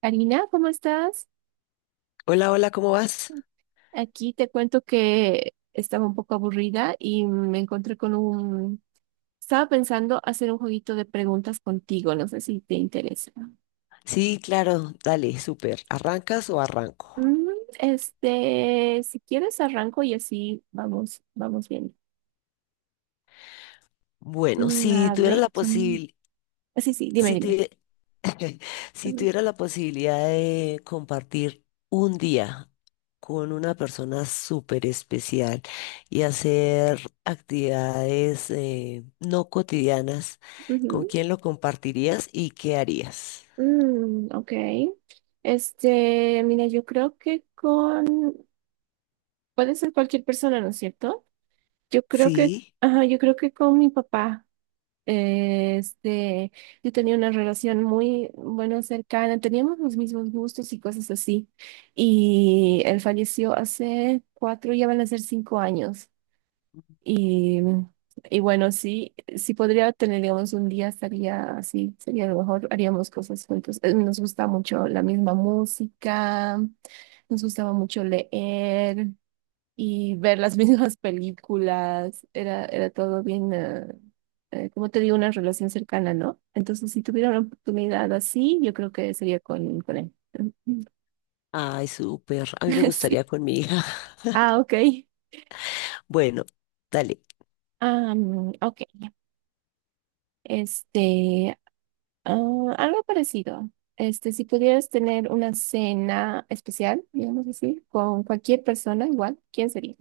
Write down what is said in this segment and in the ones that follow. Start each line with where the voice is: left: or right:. right: Karina, ¿cómo estás?
left: Hola, hola, ¿cómo vas?
right: Aquí te cuento que estaba un poco aburrida y me encontré con un... Estaba pensando hacer un jueguito de preguntas contigo, no sé si te interesa.
left: Sí, claro, dale, súper. ¿Arrancas o arranco?
right: Mm, si quieres arranco y así vamos bien.
left: Bueno,
right: A ver, sí, sí, dime,
left: si
right: dime.
left: tuvi- si
right: Ujú.
left: tuviera la posibilidad de compartir un día con una persona súper especial y hacer actividades no cotidianas, ¿con
right: Ujú.
left: quién lo compartirías y qué harías?
right: Mm, ok. Mira, yo creo que con... Puede ser cualquier persona, ¿no es cierto? Yo creo que,
left: Sí,
right: ajá, yo creo que con mi papá, eh, este, yo tenía una relación muy, bueno, cercana, teníamos los mismos gustos y cosas así. Y él falleció hace cuatro, ya van a ser cinco años. Y, y bueno, sí, sí podría tener, digamos, un día estaría así, sería lo mejor, haríamos cosas juntos. Nos gusta mucho la misma música, nos gustaba mucho leer y ver las mismas películas, era todo bien, como te digo, una relación cercana, ¿no? Entonces, si tuviera una oportunidad así, yo creo que sería con él.
left: ay, súper. A mí me
right: Sí.
left: gustaría con mi hija.
right: Ah, ok.
left: Bueno, dale.
right: Ah, mm, ok. Este, Algo parecido. Si pudieras tener una cena especial, digamos así, con cualquier persona, igual, ¿quién sería?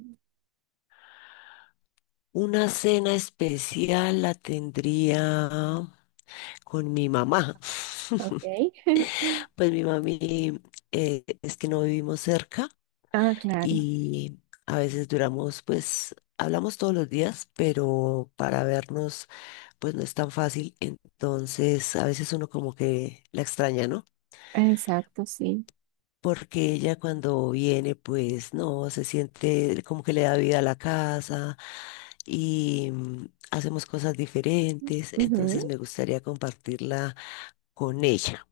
left: Una cena especial la tendría con mi mamá.
right: Ok.
left: Pues mi mami es que no vivimos cerca
right: Ah, claro.
left: y a veces duramos, pues hablamos todos los días, pero para vernos pues no es tan fácil. Entonces a veces uno como que la extraña, ¿no?
right: Exacto, sí.
left: Porque ella cuando viene, pues no, se siente como que le da vida a la casa y hacemos cosas diferentes, entonces
right: Ujú.
left: me gustaría compartirla con ella.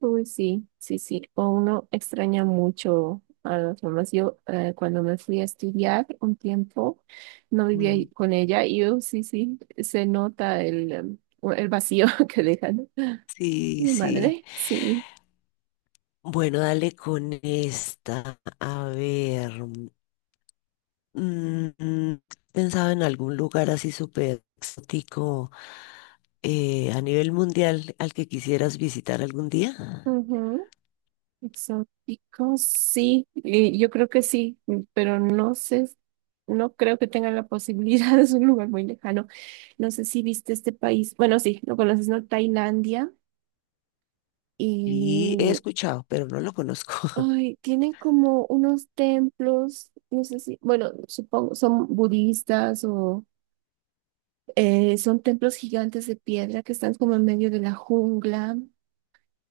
right: Uy, sí, sí, sí. O uno extraña mucho a las mamás. Yo, cuando me fui a estudiar un tiempo, no vivía
left: Mm,
right: ahí con ella y yo, sí, sí, se nota el, em, o el vacío que dejan.
left: sí,
right: Mi
left: sí.
right: madre, sí.
left: Bueno, dale con esta. A ver, mm, mm, pensaba en algún lugar así súper exótico a nivel mundial al que quisieras visitar algún día.
right: Ujú. Exóticos, sí. Y yo creo que sí, pero no sé, no creo que tengan la posibilidad. Es un lugar muy lejano. No sé si viste este país. Bueno, sí, lo conoces, ¿no? Tailandia.
left: Y he
right: Y
left: escuchado, pero no lo conozco.
right: ay, tienen como unos templos, no sé si, bueno, supongo, son budistas o son templos gigantes de piedra que están como en medio de la jungla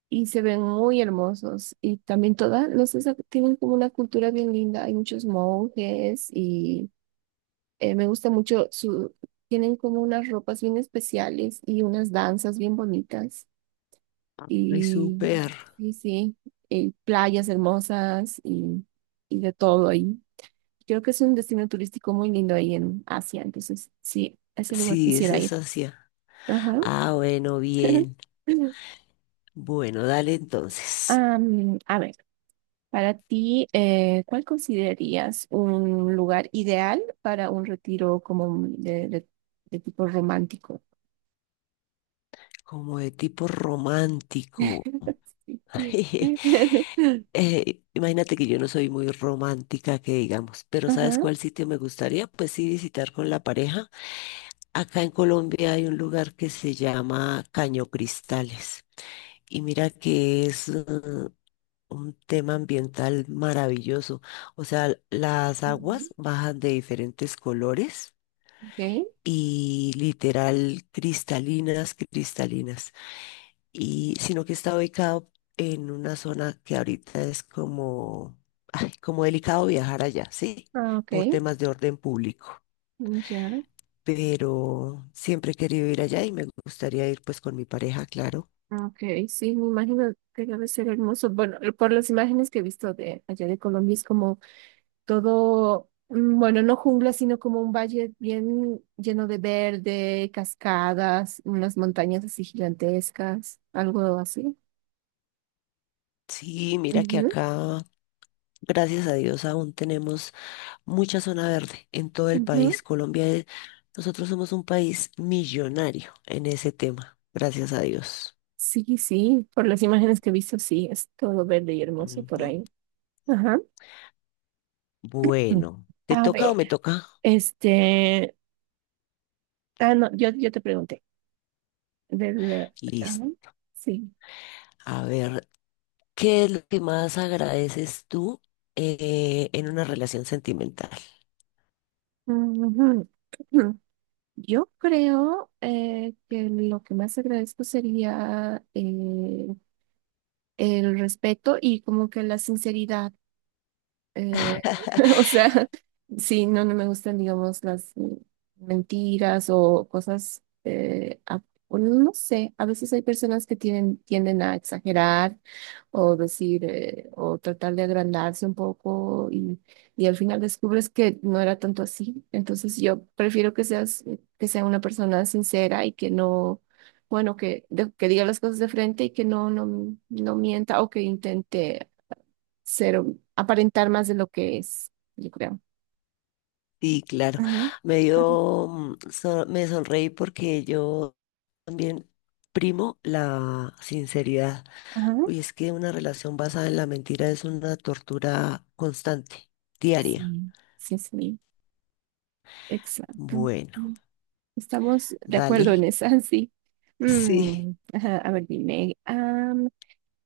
right: y se ven muy hermosos. Y también toda no sé, tienen como una cultura bien linda. Hay muchos monjes y me gusta mucho tienen como unas ropas bien especiales y unas danzas bien bonitas.
left: Ay, súper.
right: Y, sí sí, y playas hermosas y de todo ahí. Creo que es un destino turístico muy lindo ahí en Asia, entonces sí, a ese lugar
left: Sí, esa
right: quisiera
left: es
right: ir.
left: Asia.
right: Ajá.
left: Ah, bueno, bien. Bueno, dale entonces.
right: A ver, para ti, ¿cuál considerarías un lugar ideal para un retiro de tipo romántico?
left: Como de tipo romántico.
right: Sí.
left: Imagínate que yo no soy muy romántica, que digamos, pero ¿sabes
right: Ajá.
left: cuál sitio me gustaría? Pues sí, visitar con la pareja. Acá en Colombia hay un lugar que se llama Caño Cristales y mira que es un tema ambiental maravilloso. O sea, las
right: Ujú,
left: aguas bajan de diferentes colores
right: okay.
left: y literal cristalinas, cristalinas. Y sino que está ubicado en una zona que ahorita es como, ay, como delicado viajar allá, ¿sí?
right: Ah,
left: Por
right: okay.
left: temas de orden público.
right: Mm, ya.
left: Pero siempre he querido ir allá y me gustaría ir pues con mi pareja, claro.
right: Ah, okay. Sí, me imagino que debe ser hermoso. Bueno, por las imágenes que he visto de allá de Colombia es como todo, bueno, no jungla, sino como un valle bien lleno de verde, cascadas, unas montañas así gigantescas, algo así.
left: Sí, mira que
right: Ujú,
left: acá, gracias a Dios, aún tenemos mucha zona verde en todo el
right: ujú.
left: país. Colombia, es- nosotros somos un país millonario en ese tema, gracias a Dios.
right: Sí, sí, por las imágenes que he visto, sí, es todo verde y hermoso por
left: Ujú.
right: ahí. Ajá. Mm.
left: Bueno, ¿te
right: A
left: toca o
right: ver,
left: me toca?
right: este, ah, no, yo te pregunté, del,
left: Listo.
right: ah, sí.
left: A ver, ¿qué es lo que más agradeces tú en una relación sentimental?
right: Ujú. Ujú. Yo creo que lo que más agradezco sería el respeto y como que la sinceridad. Eh, o sea, sí, no, no me gustan, digamos, las mentiras o cosas, bueno, no sé, a veces hay personas que tienen, tienden a exagerar o decir, o tratar de agrandarse un poco y al final descubres que no era tanto así. Entonces yo prefiero que seas, que sea una persona sincera y que no, bueno, que diga las cosas de frente y que no, no, no mienta o que intente ser, aparentar más de lo que es, yo creo.
left: Sí, claro.
right: Ajá,
left: Me
right: ajá,
left: dio, me sonreí porque yo también primo la sinceridad.
right: ajá.
left: Uy, es que una relación basada en la mentira es una tortura constante, diaria.
right: Sí, sí, sí, exacto.
left: Bueno,
right: Mm, estamos de acuerdo en
left: dale.
right: esa, sí.
left: Sí.
right: Mm, ajá, a ver, dime, am,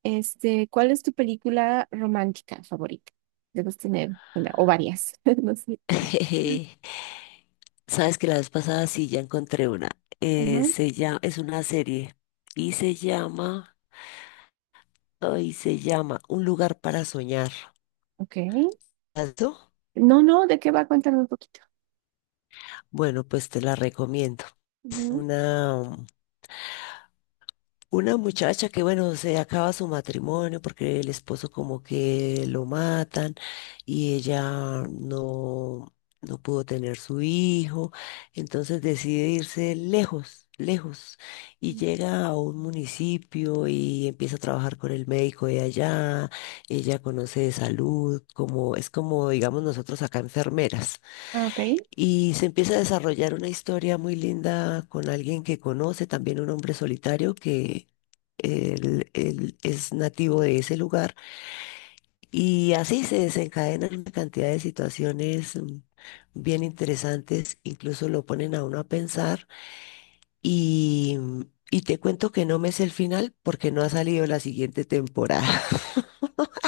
right: este, ¿cuál es tu película romántica favorita? Debes tener una o varias, no sé.
left: Jeje. Sabes que la vez pasada sí ya encontré una.
right: Ajá,
left: Se llama, es una serie y se llama Un lugar para soñar.
right: ok.
left: ¿Has visto?
right: No, no, ¿de qué va? Cuéntame un poquito.
left: Bueno, pues te la recomiendo. Es
right: Ujú.
left: una, Una muchacha que, bueno, se acaba su matrimonio porque el esposo como que lo matan y ella no, no pudo tener su hijo, entonces decide irse lejos, lejos, y llega a un municipio y empieza a trabajar con el médico de allá, ella conoce de salud, como, es como, digamos, nosotros acá enfermeras.
right: Ah, ok.
left: Y se empieza a desarrollar una historia muy linda con alguien que conoce, también un hombre solitario que él es nativo de ese lugar. Y así se desencadenan una cantidad de situaciones bien interesantes, incluso lo ponen a uno a pensar. Y, y te cuento que no me sé el final porque no ha salido la siguiente temporada.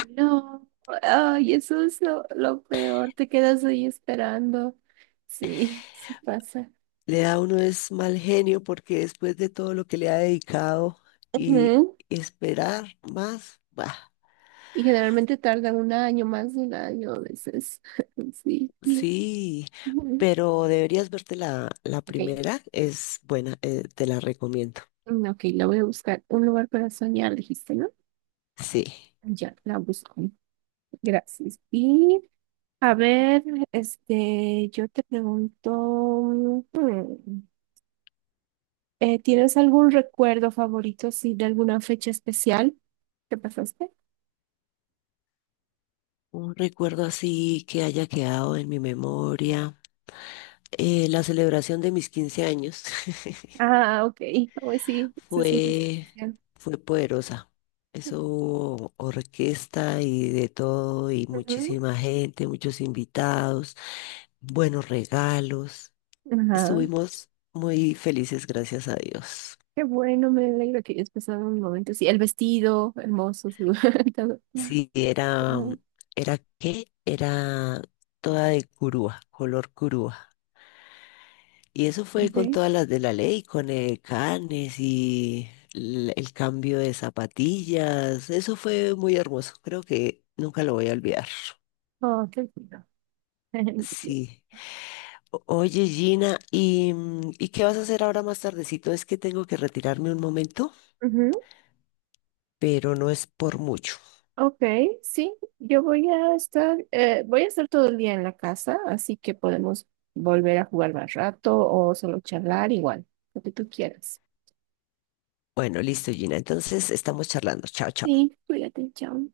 right: No, ay, eso es lo peor, te quedas ahí esperando. Sí, sí pasa.
left: Le da a uno es mal genio porque después de todo lo que le ha dedicado y
right: Ujú.
left: esperar más, bah.
right: Y generalmente tarda un año, más de un año a veces. Sí, sí.
left: Sí,
right: Ujú.
left: pero deberías verte la
right: Ok,
left: primera, es buena, te la recomiendo.
right: mm, ok, la voy a buscar. Un lugar para soñar, dijiste, ¿no?
left: Sí,
right: Ya, la busco. Gracias. Y a ver, yo te pregunto, mm, ¿tienes algún recuerdo favorito, sí, de alguna fecha especial que pasaste?
left: un recuerdo así que haya quedado en mi memoria. Eh, la celebración de mis 15 años
right: Ah, ok. Oh, pues sí, eso siempre es
left: fue,
right: especial.
left: fue poderosa. Eso hubo orquesta y de todo, y
right: Ujú.
left: muchísima gente, muchos invitados, buenos regalos.
right: Ajá.
left: Estuvimos muy felices, gracias a Dios.
right: Qué bueno, me alegro que hayas pasado un momento. Sí, el vestido, hermoso, todo.
left: Sí, era,
right: Ajá.
left: era qué, era toda de curúa, color curúa. Y eso fue con
right: Ok.
left: todas las de la ley, con el canes y l- el, cambio de zapatillas. Eso fue muy hermoso, creo que nunca lo voy a olvidar.
right: Oh, qué lindo. Bien.
left: Sí. Oye, Gina, ¿y qué vas a hacer ahora más tardecito? Es que tengo que retirarme un momento,
right: Ujú.
left: pero no es por mucho.
right: Ok, sí, yo voy a estar todo el día en la casa, así que podemos volver a jugar más rato o solo charlar igual, lo que tú quieras.
left: Bueno, listo, Gina. Entonces estamos charlando. Chao, chao.
right: Sí, cuídate, chao.